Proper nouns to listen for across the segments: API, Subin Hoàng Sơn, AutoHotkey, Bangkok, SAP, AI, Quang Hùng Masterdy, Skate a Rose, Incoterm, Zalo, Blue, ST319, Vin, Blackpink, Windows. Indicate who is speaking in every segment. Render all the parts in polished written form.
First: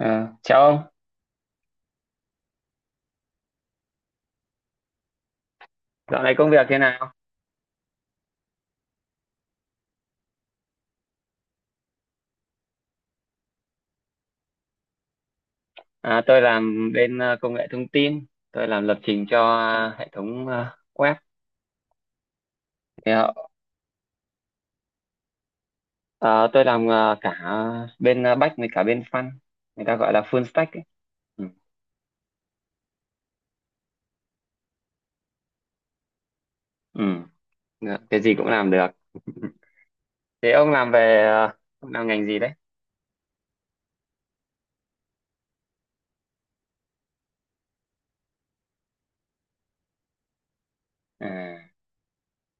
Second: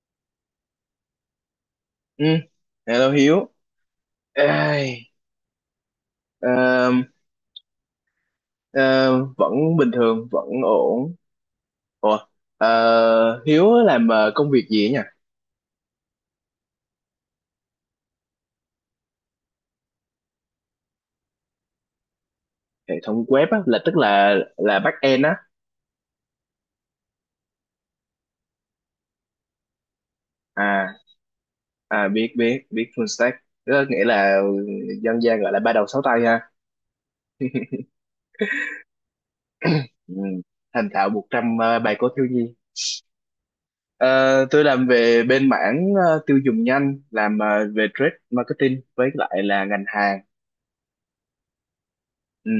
Speaker 1: À, chào ông,
Speaker 2: Ừ, hello Hiếu. Ai,
Speaker 1: dạo này công việc thế
Speaker 2: ờ,
Speaker 1: nào?
Speaker 2: ờ, Vẫn bình thường, vẫn ổn. Ủa, Hiếu làm công việc gì ấy nhỉ?
Speaker 1: À, tôi làm bên công nghệ thông tin, tôi làm lập trình cho hệ thống web.
Speaker 2: Hệ
Speaker 1: Thì,
Speaker 2: thống web á, tức là back end á.
Speaker 1: ờ, tôi làm cả bên back với cả bên front, người ta gọi là full stack ấy.
Speaker 2: À,
Speaker 1: Ừ.
Speaker 2: biết biết biết full stack. Đó nghĩa là dân gian gọi là ba đầu sáu tay ha.
Speaker 1: Ừ. Dạ, cái gì cũng làm được.
Speaker 2: Ừ,
Speaker 1: Thế ông
Speaker 2: thành
Speaker 1: làm
Speaker 2: thạo
Speaker 1: về
Speaker 2: một
Speaker 1: ờ,
Speaker 2: trăm
Speaker 1: ông
Speaker 2: bài
Speaker 1: làm
Speaker 2: code
Speaker 1: ngành
Speaker 2: thiếu
Speaker 1: gì đấy?
Speaker 2: nhi. Ờ, tôi làm về bên mảng tiêu dùng nhanh, làm về trade marketing với lại là ngành hàng.
Speaker 1: À.
Speaker 2: Ừ.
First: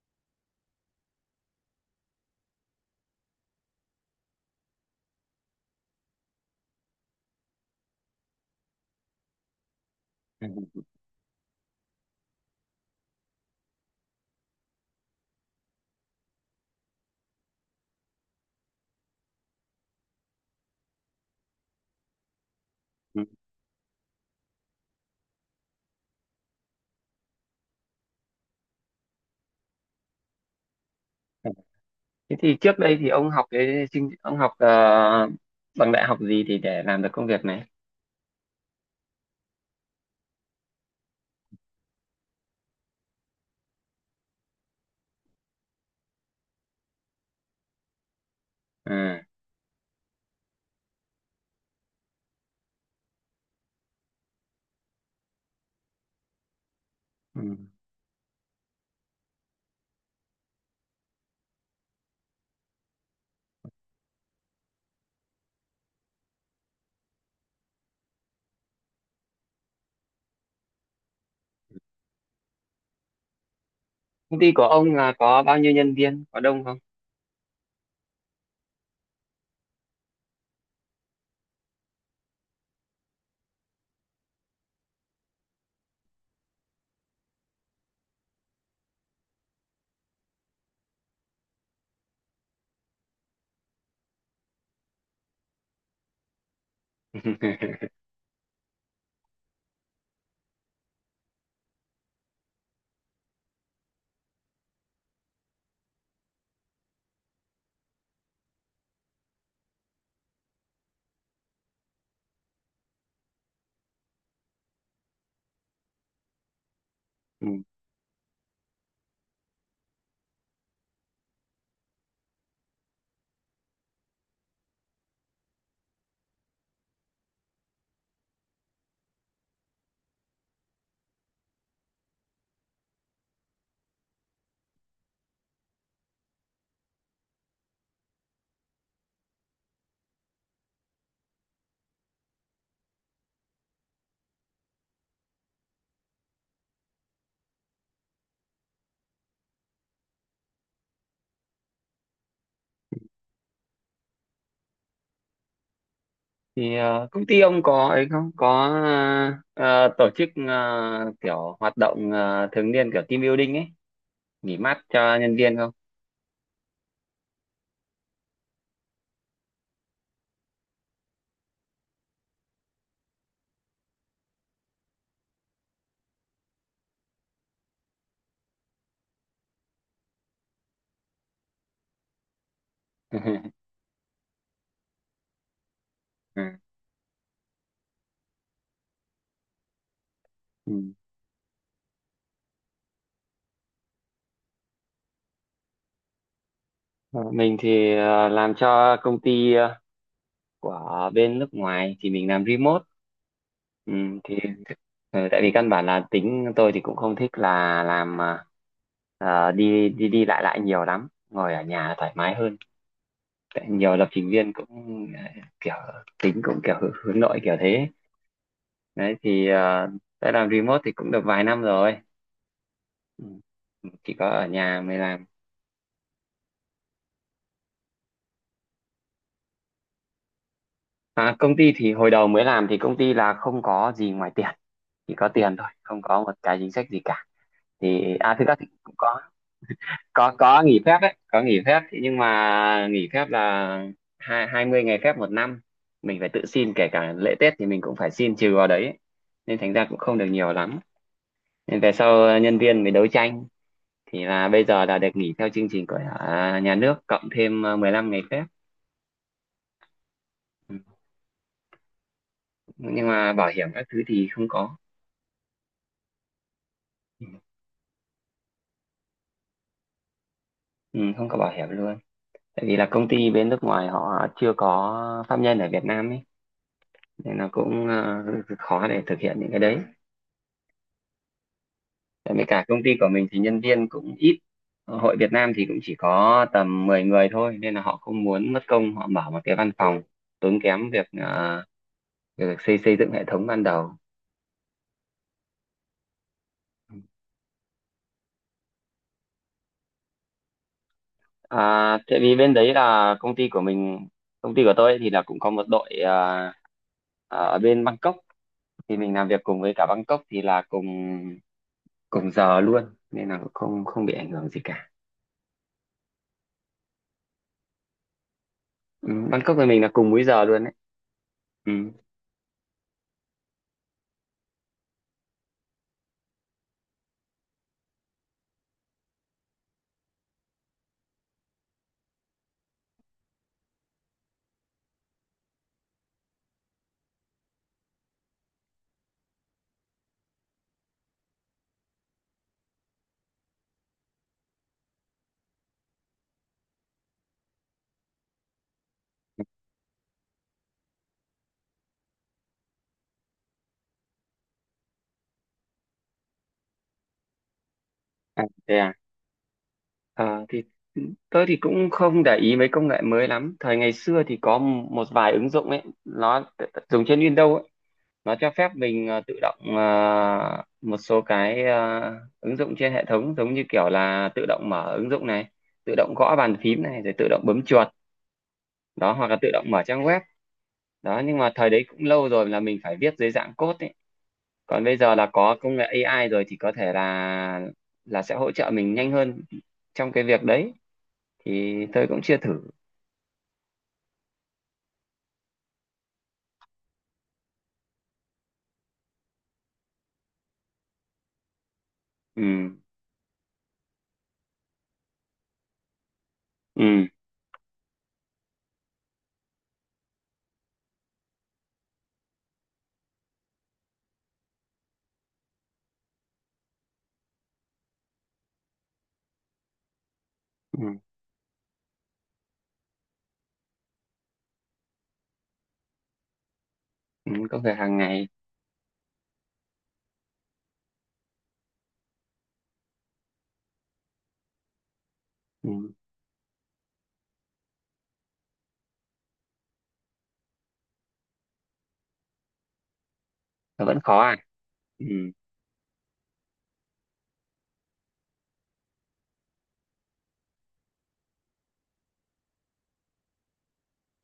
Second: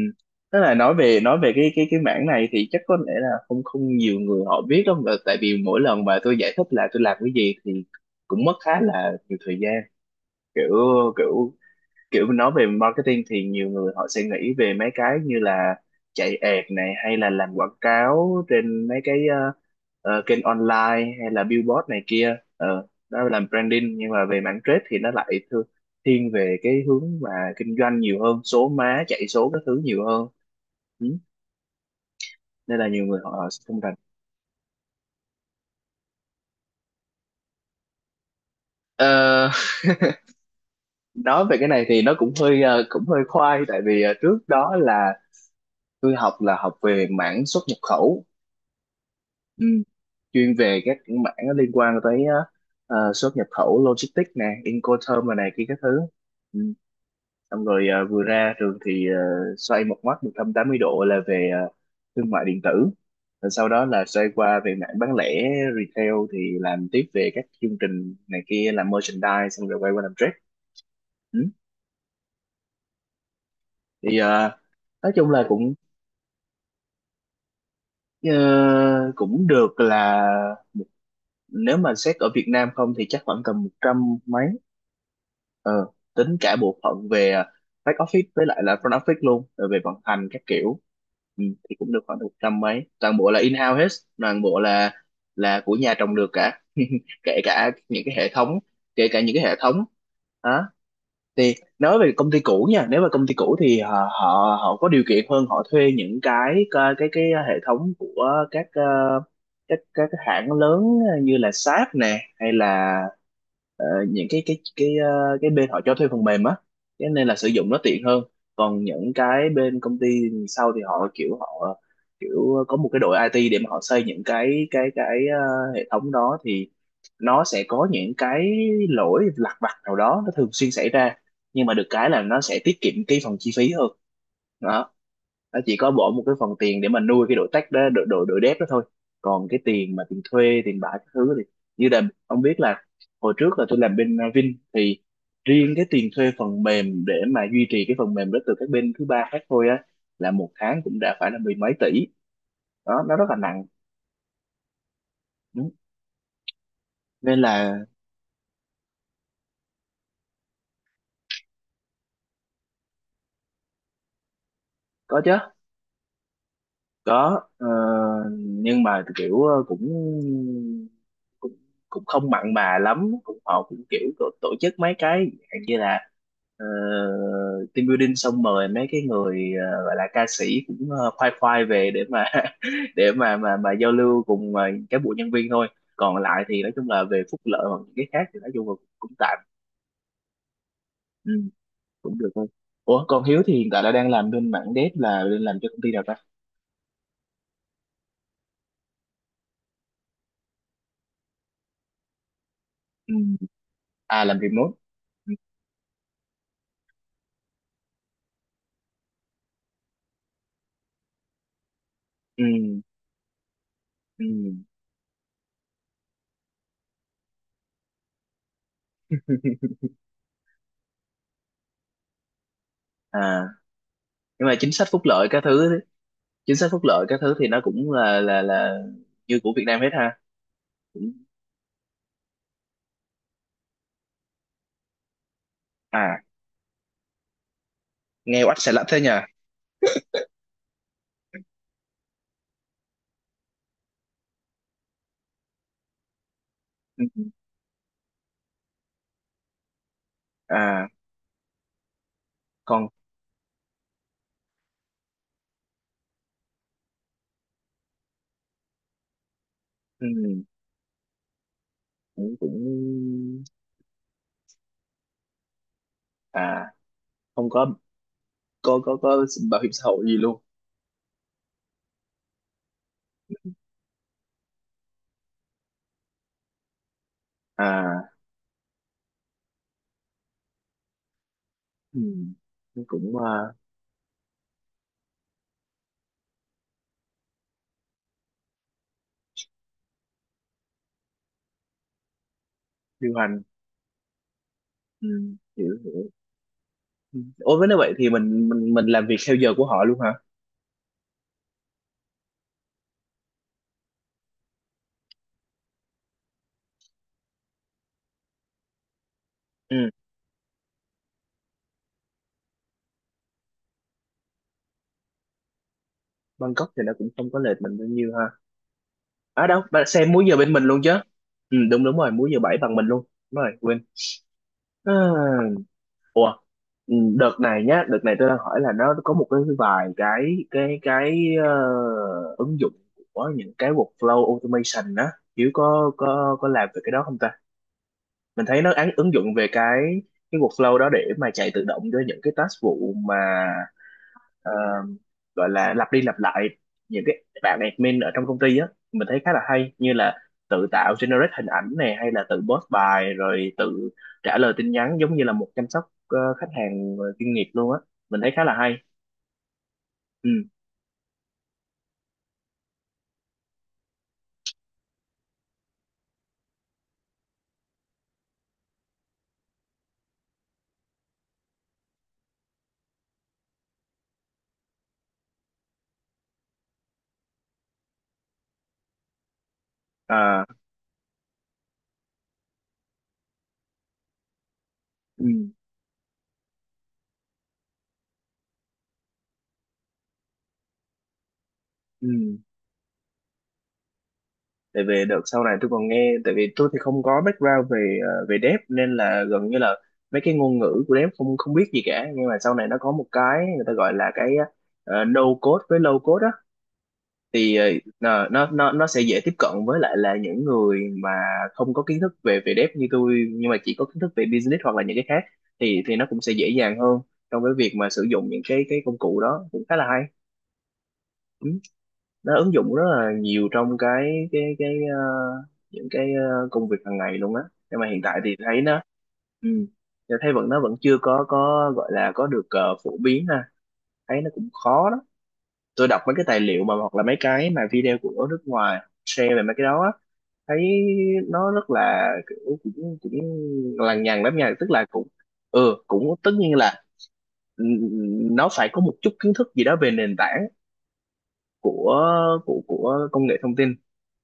Speaker 2: Tức là nói về cái mảng này thì chắc có lẽ là không không nhiều người họ biết đâu, mà tại vì mỗi lần mà tôi giải thích là tôi làm cái gì thì cũng mất khá là nhiều thời gian, kiểu kiểu kiểu nói về marketing thì nhiều người họ sẽ nghĩ về mấy cái như là chạy ad này hay là làm quảng cáo trên mấy cái kênh online hay là billboard này kia. Ờ, đó là branding, nhưng mà về mảng trade thì nó lại thiên về cái hướng mà kinh doanh nhiều hơn, số má chạy số các thứ nhiều hơn, ừ,
Speaker 1: Thế thì trước
Speaker 2: nên là
Speaker 1: đây
Speaker 2: nhiều
Speaker 1: thì
Speaker 2: người
Speaker 1: ông
Speaker 2: họ
Speaker 1: học
Speaker 2: họ sẽ không
Speaker 1: cái
Speaker 2: rành.
Speaker 1: chương- ông học ờ, bằng đại học gì thì để làm được công việc này?
Speaker 2: Ờ, nói về cái này thì nó cũng hơi cũng hơi khoai, tại vì trước đó là tôi học là học về mảng xuất nhập khẩu,
Speaker 1: À.
Speaker 2: chuyên về các mảng nó liên quan tới xuất nhập khẩu, logistics nè, Incoterm rồi này kia các thứ, ừ.
Speaker 1: Ừ.
Speaker 2: Xong rồi vừa ra trường thì xoay một mắt 180 độ là về thương mại điện tử, rồi sau đó là xoay qua về mảng bán lẻ retail, thì làm tiếp về các chương trình này kia, làm merchandise, xong rồi quay qua làm trade. Ừ. Thì
Speaker 1: Công ty
Speaker 2: ờ,
Speaker 1: của ông là
Speaker 2: nói chung
Speaker 1: có
Speaker 2: là
Speaker 1: bao nhiêu
Speaker 2: cũng
Speaker 1: nhân viên? Có đông không?
Speaker 2: ờ, cũng được, là nếu mà xét ở Việt Nam không thì chắc khoảng tầm một trăm mấy, ờ, tính cả bộ phận về back office với lại là front office luôn, rồi về vận hành các kiểu, ừ, thì cũng được khoảng một trăm mấy, toàn bộ là in-house hết, toàn bộ là của nhà trồng được cả. Kể cả những cái hệ thống kể cả những cái hệ thống đó thì nói về công ty cũ nha, nếu mà công ty cũ thì họ họ họ có điều kiện hơn, họ thuê những cái hệ thống của các các cái hãng lớn như là SAP nè, hay là những cái cái bên họ cho thuê phần mềm á, cho nên là
Speaker 1: Ừ.
Speaker 2: sử dụng nó tiện hơn. Còn những cái bên công ty sau thì họ kiểu có một cái đội IT để mà họ xây những cái hệ thống đó, thì nó sẽ có những cái lỗi lặt vặt nào đó nó thường xuyên xảy ra, nhưng mà được cái là nó sẽ tiết kiệm cái phần chi phí hơn. Đó, nó chỉ có bỏ một cái phần tiền để mà nuôi cái đội tech đó, đội đội đội dev đó thôi. Còn cái tiền mà tiền thuê tiền bạ các thứ thì, như là ông biết là hồi trước là tôi làm bên Vin, thì riêng cái tiền thuê phần mềm để mà duy trì cái phần mềm đó từ các bên thứ ba khác thôi á, là một tháng cũng đã phải là mười mấy tỷ, đó nó rất là nặng. Đúng.
Speaker 1: Thì công ty
Speaker 2: Nên
Speaker 1: ông
Speaker 2: là
Speaker 1: có ấy không có tổ chức kiểu hoạt động thường niên, kiểu team building ấy, nghỉ mát cho
Speaker 2: có chứ,
Speaker 1: nhân viên không?
Speaker 2: có ờ, nhưng mà kiểu ờ, cũng cũng cũng không mặn mà lắm, cũng họ cũng kiểu tổ tổ chức mấy cái dạng như là ờ, team building, xong mời mấy cái người gọi là ca sĩ cũng khoai khoai về để mà để mà giao lưu cùng các bộ nhân viên thôi. Còn
Speaker 1: Ừ.
Speaker 2: lại thì nói chung là về phúc lợi hoặc những cái khác thì nói chung là cũng tạm,
Speaker 1: Ừ.
Speaker 2: ừ, cũng được thôi. Ủa còn Hiếu thì hiện tại là đang làm bên mảng dev là đang làm cho công ty nào ta?
Speaker 1: Ờ, Mình thì làm cho công ty của bên nước ngoài, thì mình làm remote.
Speaker 2: Ừ.
Speaker 1: ừ,
Speaker 2: À
Speaker 1: thì
Speaker 2: làm remote.
Speaker 1: ừ, tại vì căn bản là tính tôi thì cũng không thích là làm đi đi đi lại lại nhiều lắm, ngồi ở nhà thoải mái
Speaker 2: Ừ.
Speaker 1: hơn. Tại nhiều lập
Speaker 2: Ừ.
Speaker 1: trình viên cũng kiểu tính cũng kiểu hướng hướng nội kiểu thế đấy. Thì đã làm remote thì cũng được vài năm rồi. Ừ.
Speaker 2: À
Speaker 1: Ừ, chỉ có ở
Speaker 2: nhưng mà chính
Speaker 1: nhà
Speaker 2: sách
Speaker 1: mới
Speaker 2: phúc
Speaker 1: làm.
Speaker 2: lợi các thứ, chính sách phúc lợi các thứ thì nó cũng là như của Việt Nam hết ha, cũng
Speaker 1: À, công ty thì hồi đầu mới làm thì công ty là không có gì ngoài tiền, chỉ có tiền thôi, không
Speaker 2: à,
Speaker 1: có một cái chính sách gì cả. Thì
Speaker 2: nghe
Speaker 1: thực ra
Speaker 2: oách
Speaker 1: thì
Speaker 2: xà lách
Speaker 1: cũng
Speaker 2: thế nhờ.
Speaker 1: Có nghỉ phép đấy, có nghỉ phép thì nhưng mà nghỉ phép là hai hai mươi ngày phép một năm, mình phải tự xin, kể
Speaker 2: Ừ.
Speaker 1: cả lễ Tết thì mình cũng phải xin trừ vào đấy, nên thành ra cũng không được nhiều lắm.
Speaker 2: À
Speaker 1: Nên về sau nhân viên
Speaker 2: còn
Speaker 1: mới đấu tranh, thì là bây giờ là được nghỉ theo chương trình của nhà nước cộng thêm 15 ngày phép.
Speaker 2: ừ,
Speaker 1: Ừ,
Speaker 2: cũng cũng
Speaker 1: nhưng mà bảo hiểm các thứ thì không có.
Speaker 2: à, không có, có bảo hiểm xã hội gì luôn,
Speaker 1: Ừ, không có bảo hiểm luôn. Tại vì là công ty bên nước ngoài họ chưa có pháp nhân ở Việt Nam ấy, nên là cũng
Speaker 2: à
Speaker 1: khó để thực hiện những cái đấy. Tại vì cả công
Speaker 2: ừ,
Speaker 1: ty của
Speaker 2: cũng
Speaker 1: mình thì
Speaker 2: à,
Speaker 1: nhân viên cũng ít. Ờ, hội Việt Nam thì cũng chỉ có tầm 10 người thôi, nên là họ không muốn mất công họ mở một cái văn phòng, tốn kém việc việc xây xây dựng
Speaker 2: điều
Speaker 1: hệ
Speaker 2: hành,
Speaker 1: thống ban đầu.
Speaker 2: ừ, hiểu hiểu.
Speaker 1: Ừ.
Speaker 2: Ôi với nếu vậy thì mình làm việc theo giờ của họ luôn hả?
Speaker 1: À, tại vì bên đấy là công ty của mình, công ty của tôi ấy thì là cũng có một đội ở bên Bangkok, thì mình làm việc cùng với
Speaker 2: Ừ.
Speaker 1: cả Bangkok thì là cùng cùng giờ luôn, nên là cũng không không bị ảnh hưởng gì cả.
Speaker 2: Bangkok thì nó cũng không có lệch mình bao nhiêu ha.
Speaker 1: Ừ,
Speaker 2: À
Speaker 1: Bangkok
Speaker 2: đâu
Speaker 1: với mình
Speaker 2: bạn
Speaker 1: là cùng
Speaker 2: xem
Speaker 1: múi
Speaker 2: múi giờ
Speaker 1: giờ
Speaker 2: bên
Speaker 1: luôn
Speaker 2: mình
Speaker 1: đấy.
Speaker 2: luôn chứ. Ừ,
Speaker 1: Ừ.
Speaker 2: đúng đúng rồi, múi giờ bảy bằng mình luôn. Đúng rồi quên. À, ủa, ừ, đợt này nhá, đợt này tôi đang hỏi là nó có một cái vài cái cái ứng dụng của những cái workflow automation á, Hiếu có làm về cái đó không ta? Mình thấy nó án ứng dụng về cái workflow đó để mà chạy tự động cho những cái task vụ mà ờ, gọi là lặp đi lặp lại những cái bạn admin ở trong công ty á, mình thấy khá là hay, như là tự tạo generate hình ảnh này, hay là tự post bài, rồi tự trả lời tin nhắn, giống như là một chăm sóc khách hàng chuyên nghiệp luôn á, mình thấy
Speaker 1: À,
Speaker 2: khá là hay.
Speaker 1: thế à?
Speaker 2: Ừ.
Speaker 1: Ờ, thì tôi thì cũng không để ý mấy công nghệ mới lắm. Thời ngày xưa thì có một vài ứng dụng ấy, nó dùng trên Windows ấy. Nó cho phép mình tự động một số cái ứng dụng trên hệ thống, giống như kiểu là tự động mở ứng dụng này, tự động gõ bàn phím này, rồi tự động bấm chuột đó, hoặc là tự động mở trang web
Speaker 2: À.
Speaker 1: đó. Nhưng mà thời đấy cũng lâu rồi, là mình phải viết dưới dạng code ấy. Còn bây giờ
Speaker 2: Ừ.
Speaker 1: là có công nghệ AI rồi thì có thể là sẽ hỗ trợ mình nhanh hơn trong cái việc đấy. Thì tôi
Speaker 2: Ừ,
Speaker 1: cũng chưa thử.
Speaker 2: tại vì đợt sau này tôi còn nghe, tại vì tôi thì không có background về về dev, nên là gần như là mấy cái ngôn ngữ của dev không không biết gì cả, nhưng mà
Speaker 1: Ừ,
Speaker 2: sau này nó có một cái người ta gọi là cái no code với low code á,
Speaker 1: ừ,
Speaker 2: thì ờ, nó sẽ dễ tiếp cận với lại là những người mà không có kiến thức về về dev như tôi, nhưng mà chỉ có kiến thức về business hoặc là những cái khác, thì nó cũng sẽ dễ dàng hơn trong cái việc mà sử dụng những cái công cụ đó, cũng khá là hay.
Speaker 1: ừ,
Speaker 2: Ừ. Nó ứng dụng rất là nhiều trong cái những cái công việc hàng ngày
Speaker 1: ừ.
Speaker 2: luôn á.
Speaker 1: Công việc
Speaker 2: Nhưng mà
Speaker 1: hàng
Speaker 2: hiện tại
Speaker 1: ngày.
Speaker 2: thì thấy nó, ừ, thấy vẫn, nó vẫn chưa có, gọi là có được phổ biến ha, thấy nó cũng khó đó. Tôi
Speaker 1: Ừ.
Speaker 2: đọc mấy cái tài liệu mà hoặc là mấy cái mà video của nước ngoài share về mấy cái đó á, thấy nó rất là kiểu cũng cũng
Speaker 1: Nó vẫn
Speaker 2: lằng
Speaker 1: khó
Speaker 2: nhằng
Speaker 1: à?
Speaker 2: lắm nha, tức là
Speaker 1: Ừ,
Speaker 2: cũng ừ, cũng tất nhiên là nó phải có một chút kiến thức gì đó về nền tảng của của công nghệ thông tin,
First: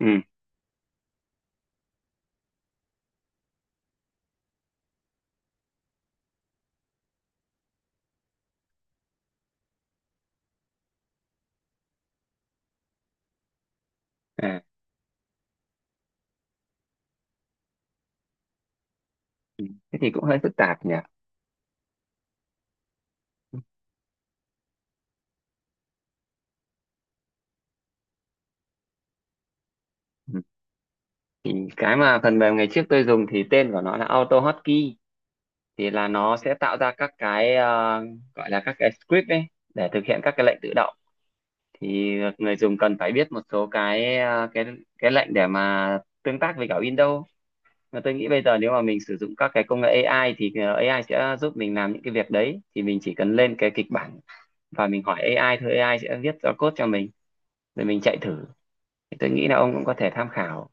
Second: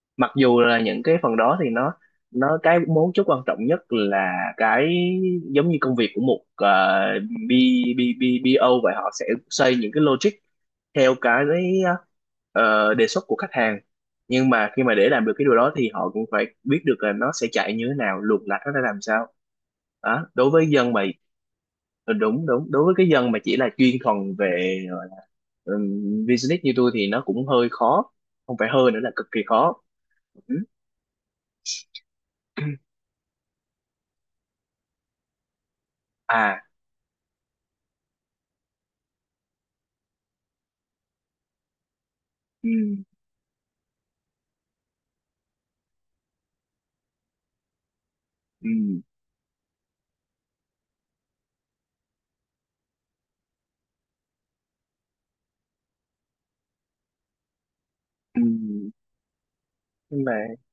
Speaker 1: ừ,
Speaker 2: mặc dù là những cái phần đó thì nó cái mấu chốt quan trọng nhất là cái giống như công việc của một B, B, B, BO vậy, họ sẽ xây những cái logic theo cái ờ, đề xuất của khách hàng, nhưng
Speaker 1: à,
Speaker 2: mà khi mà để làm được cái điều đó thì họ cũng phải biết được là nó sẽ chạy như thế nào, luồng lạch nó ra làm sao,
Speaker 1: ừ. Thế thì cũng
Speaker 2: đó
Speaker 1: hơi
Speaker 2: đối
Speaker 1: phức
Speaker 2: với
Speaker 1: tạp
Speaker 2: dân
Speaker 1: nhỉ.
Speaker 2: mà, ừ, đúng đúng đối với cái dân mà chỉ
Speaker 1: Ừ.
Speaker 2: là chuyên thuần về gọi là, business như tôi thì nó cũng hơi khó, không phải hơi nữa là cực kỳ khó. Ừ.
Speaker 1: Thì cái mà phần mềm ngày trước tôi dùng thì tên của nó là AutoHotkey, thì là nó sẽ
Speaker 2: À
Speaker 1: tạo ra các cái gọi là các cái script ấy, để thực hiện các cái lệnh tự động. Thì người
Speaker 2: ừ,
Speaker 1: dùng cần phải biết một số cái ờ, cái lệnh để mà tương tác với cả Windows. Mà tôi nghĩ bây giờ
Speaker 2: ừ,
Speaker 1: nếu mà mình sử dụng các cái công nghệ AI thì AI sẽ giúp mình làm những cái việc đấy. Thì mình chỉ cần lên cái kịch bản và mình hỏi AI thôi, AI sẽ viết ra code cho mình rồi mình chạy
Speaker 2: ừ.
Speaker 1: thử. Thì tôi nghĩ là ông cũng có thể
Speaker 2: nhưng
Speaker 1: tham
Speaker 2: mà
Speaker 1: khảo.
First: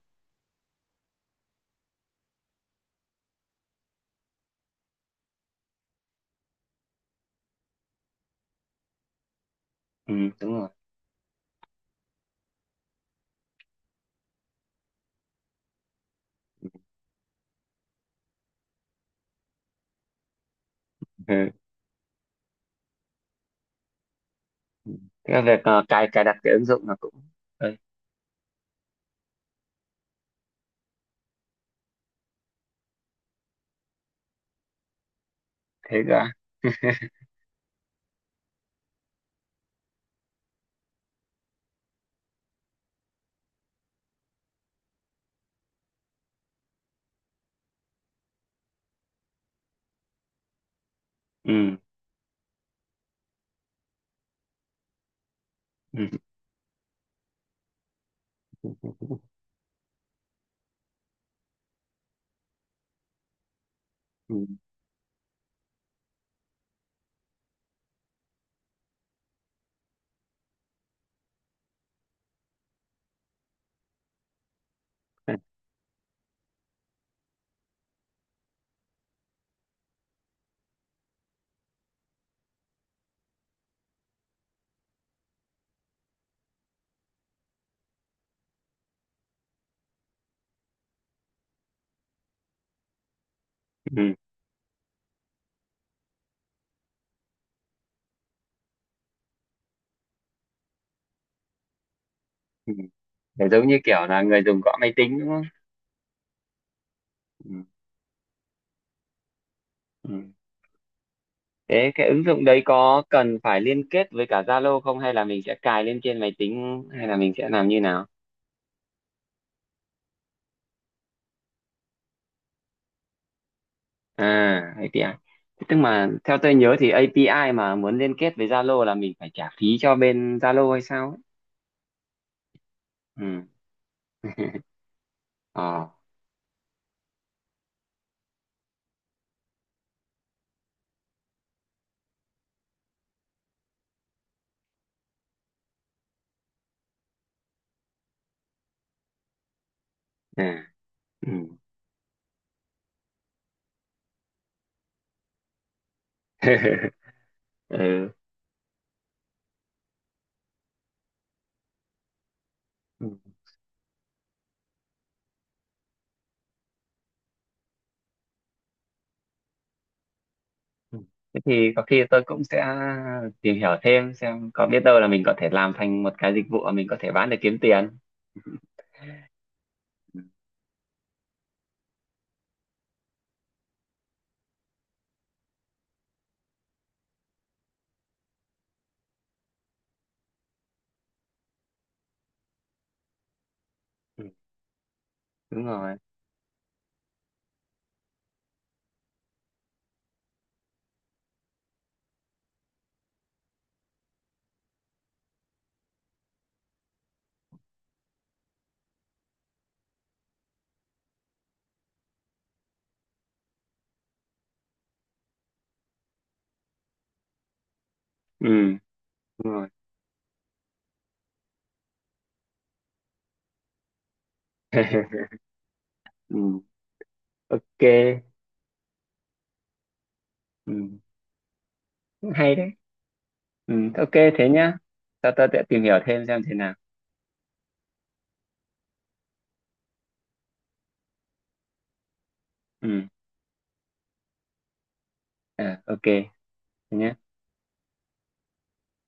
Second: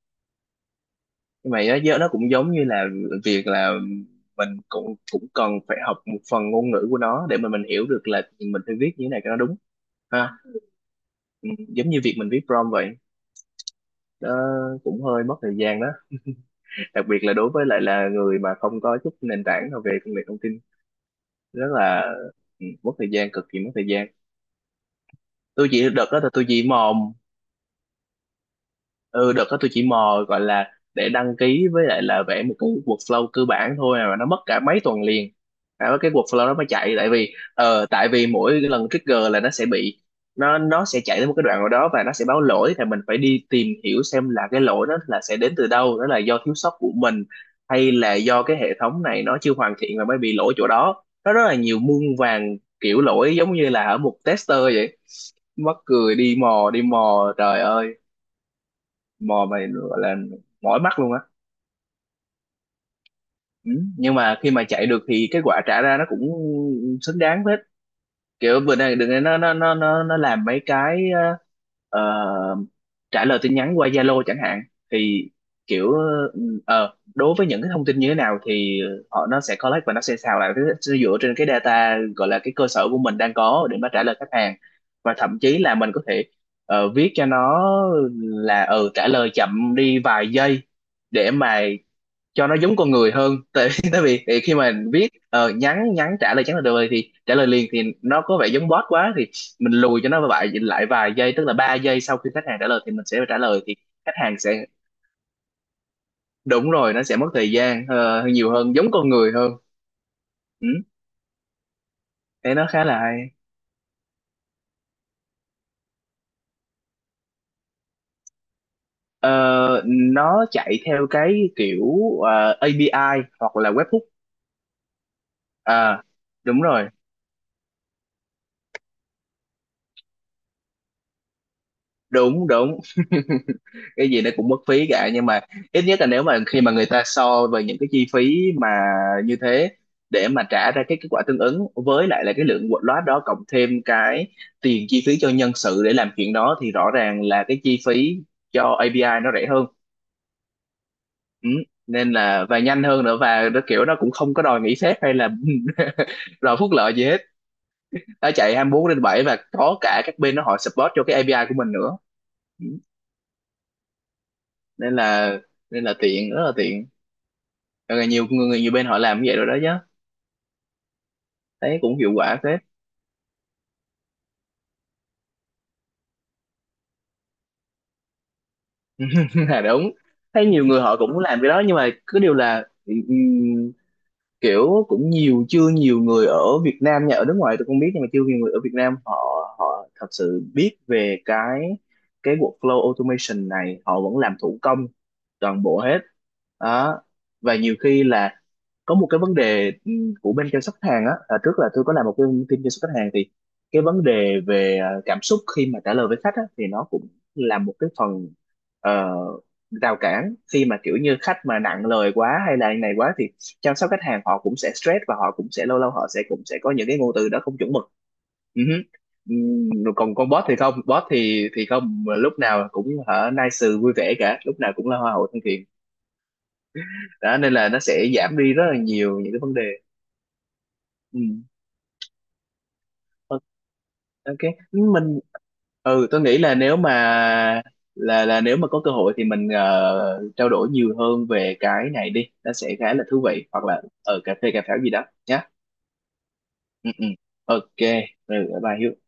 Speaker 2: nhưng mà nó cũng giống như là việc là mình cũng cũng cần phải học một phần ngôn ngữ của nó để mà mình hiểu được là mình phải viết như thế này cho nó đúng
Speaker 1: Ừ,
Speaker 2: ha.
Speaker 1: đúng
Speaker 2: Ừ, giống như việc mình viết prompt vậy đó, cũng hơi mất thời gian đó, đặc biệt là đối với lại là người mà không có chút nền tảng nào về công nghệ thông tin.
Speaker 1: rồi.
Speaker 2: Rất là mất thời gian, cực kỳ mất thời gian.
Speaker 1: Cái việc
Speaker 2: Tôi chỉ đợt
Speaker 1: cài
Speaker 2: đó
Speaker 1: cài
Speaker 2: là
Speaker 1: đặt
Speaker 2: tôi
Speaker 1: cái
Speaker 2: chỉ
Speaker 1: ứng dụng
Speaker 2: mò.
Speaker 1: là cũng... Ừ,
Speaker 2: Ừ, đợt đó tôi chỉ mò gọi là để đăng ký với lại là vẽ một cái workflow cơ bản thôi à, mà nó mất cả mấy tuần liền cả
Speaker 1: thế
Speaker 2: cái
Speaker 1: ra.
Speaker 2: workflow nó mới chạy, tại vì tại vì mỗi cái lần trigger là nó sẽ bị, nó sẽ chạy đến một cái đoạn nào đó và nó sẽ báo lỗi, thì mình phải đi tìm hiểu xem là cái lỗi đó là sẽ đến từ đâu, đó là do thiếu sót của mình hay là do cái hệ thống này nó chưa hoàn thiện và mới bị lỗi chỗ đó. Nó rất là
Speaker 1: Ừ,
Speaker 2: nhiều, muôn vàn kiểu lỗi, giống như là ở một tester vậy. Mắc
Speaker 1: ừ,
Speaker 2: cười, đi mò trời ơi, mò mày gọi là mỏi mắt luôn á. Ừ, nhưng
Speaker 1: ừ,
Speaker 2: mà
Speaker 1: ừ,
Speaker 2: khi mà chạy được thì cái quả trả ra nó cũng xứng đáng hết. Kiểu vừa này đừng nó làm mấy cái ờ, trả lời tin nhắn qua Zalo chẳng hạn, thì kiểu đối với những cái thông tin như thế nào thì họ nó sẽ collect và nó sẽ xào lại, nó sẽ dựa trên cái data gọi là cái cơ sở của mình đang có để mà trả lời khách hàng. Và thậm chí là mình có thể viết cho nó là ừ trả lời chậm đi vài giây để mà cho nó giống con người hơn, tại vì tại
Speaker 1: ừ.
Speaker 2: vì thì khi mà viết nhắn nhắn trả lời nhắn là được rồi thì trả lời liền thì nó có vẻ giống bot quá, thì mình lùi cho nó lại lại vài giây, tức là 3 giây sau khi khách hàng trả
Speaker 1: Ừ.
Speaker 2: lời thì mình sẽ trả
Speaker 1: Để
Speaker 2: lời.
Speaker 1: giống
Speaker 2: Thì
Speaker 1: như kiểu
Speaker 2: khách
Speaker 1: là
Speaker 2: hàng
Speaker 1: người dùng
Speaker 2: sẽ,
Speaker 1: gõ máy tính đúng không?
Speaker 2: đúng rồi, nó sẽ mất
Speaker 1: Ừ,
Speaker 2: thời gian nhiều hơn, giống con người hơn.
Speaker 1: ừ.
Speaker 2: Ừ,
Speaker 1: Thế cái ứng dụng
Speaker 2: thế
Speaker 1: đấy
Speaker 2: nó khá là
Speaker 1: có
Speaker 2: hay.
Speaker 1: cần phải liên kết với cả Zalo không, hay là mình sẽ cài lên trên máy tính, hay là mình sẽ làm như nào?
Speaker 2: Ờ, nó chạy theo cái kiểu API hoặc là webhook.
Speaker 1: À, API. Thế tức
Speaker 2: À
Speaker 1: mà theo tôi
Speaker 2: đúng
Speaker 1: nhớ thì
Speaker 2: rồi,
Speaker 1: API mà muốn liên kết với Zalo là mình phải trả phí cho bên Zalo hay sao ấy.
Speaker 2: đúng đúng
Speaker 1: Ừ.
Speaker 2: cái gì nó cũng mất phí cả, nhưng mà ít
Speaker 1: Ờ.
Speaker 2: nhất là nếu mà khi mà người ta so về những cái chi phí mà như thế, để mà trả ra cái kết quả tương ứng với lại là cái lượng loát đó, cộng thêm cái tiền chi phí cho nhân sự để làm chuyện đó, thì rõ ràng là cái chi phí cho API nó rẻ hơn.
Speaker 1: À, ừ.
Speaker 2: Ừ, nên là và nhanh hơn nữa, và nó kiểu nó cũng không có đòi nghỉ phép hay là đòi phúc lợi gì hết. Nó chạy 24/7 và có cả các bên nó họ support cho cái API của mình nữa. Ừ,
Speaker 1: Ừ.
Speaker 2: nên là, nên là tiện, rất là tiện. Rồi là nhiều người nhiều bên họ làm như vậy rồi đó chứ,
Speaker 1: Ừ. Thế thì
Speaker 2: thấy
Speaker 1: có
Speaker 2: cũng
Speaker 1: khi
Speaker 2: hiệu
Speaker 1: tôi
Speaker 2: quả
Speaker 1: cũng
Speaker 2: phết.
Speaker 1: sẽ tìm hiểu thêm, xem có biết đâu là mình có thể làm thành một cái dịch vụ mà mình có thể bán để kiếm tiền. Ừ.
Speaker 2: Là đúng, thấy nhiều người họ cũng làm cái đó, nhưng mà cứ điều là kiểu cũng nhiều, chưa nhiều người ở Việt Nam nha, ở nước ngoài tôi không biết, nhưng mà chưa nhiều người ở Việt Nam họ, họ thật sự biết về cái workflow automation này, họ vẫn
Speaker 1: Ừ,
Speaker 2: làm thủ công toàn
Speaker 1: đúng
Speaker 2: bộ
Speaker 1: rồi.
Speaker 2: hết đó. Và nhiều khi là có một cái vấn đề của bên chăm sóc khách hàng á, à trước là tôi có làm một cái team chăm sóc khách hàng, thì cái vấn đề về cảm xúc khi mà trả lời với khách á, thì nó cũng là một cái phần ờ, rào cản, khi mà kiểu như khách mà nặng lời quá hay là này quá, thì chăm sóc khách hàng họ cũng sẽ stress và họ cũng sẽ lâu lâu họ sẽ cũng sẽ có những cái ngôn từ đó không chuẩn mực.
Speaker 1: Ừ,
Speaker 2: Ừ hứ.
Speaker 1: đúng rồi.
Speaker 2: Còn con boss thì không, boss thì không lúc nào cũng hả nice vui vẻ cả, lúc nào cũng là hoa hậu thân thiện
Speaker 1: Ừ,
Speaker 2: đó, nên là nó sẽ
Speaker 1: ok.
Speaker 2: giảm đi rất là nhiều những cái vấn đề.
Speaker 1: Ừ,
Speaker 2: Ừ.
Speaker 1: cũng hay đấy.
Speaker 2: Ok,
Speaker 1: Ừ, ok thế nhá.
Speaker 2: mình,
Speaker 1: Sao tôi sẽ tìm hiểu
Speaker 2: ừ tôi
Speaker 1: thêm
Speaker 2: nghĩ
Speaker 1: xem thế nào.
Speaker 2: là nếu mà có cơ hội thì mình trao đổi nhiều hơn về cái này đi, nó sẽ khá
Speaker 1: Ừ,
Speaker 2: là thú vị, hoặc là ở cà phê cà pháo gì đó nhá.
Speaker 1: à, ok. Thế
Speaker 2: Ừ, ừ.
Speaker 1: nhá.
Speaker 2: Ok, ừ, bye Hiếu.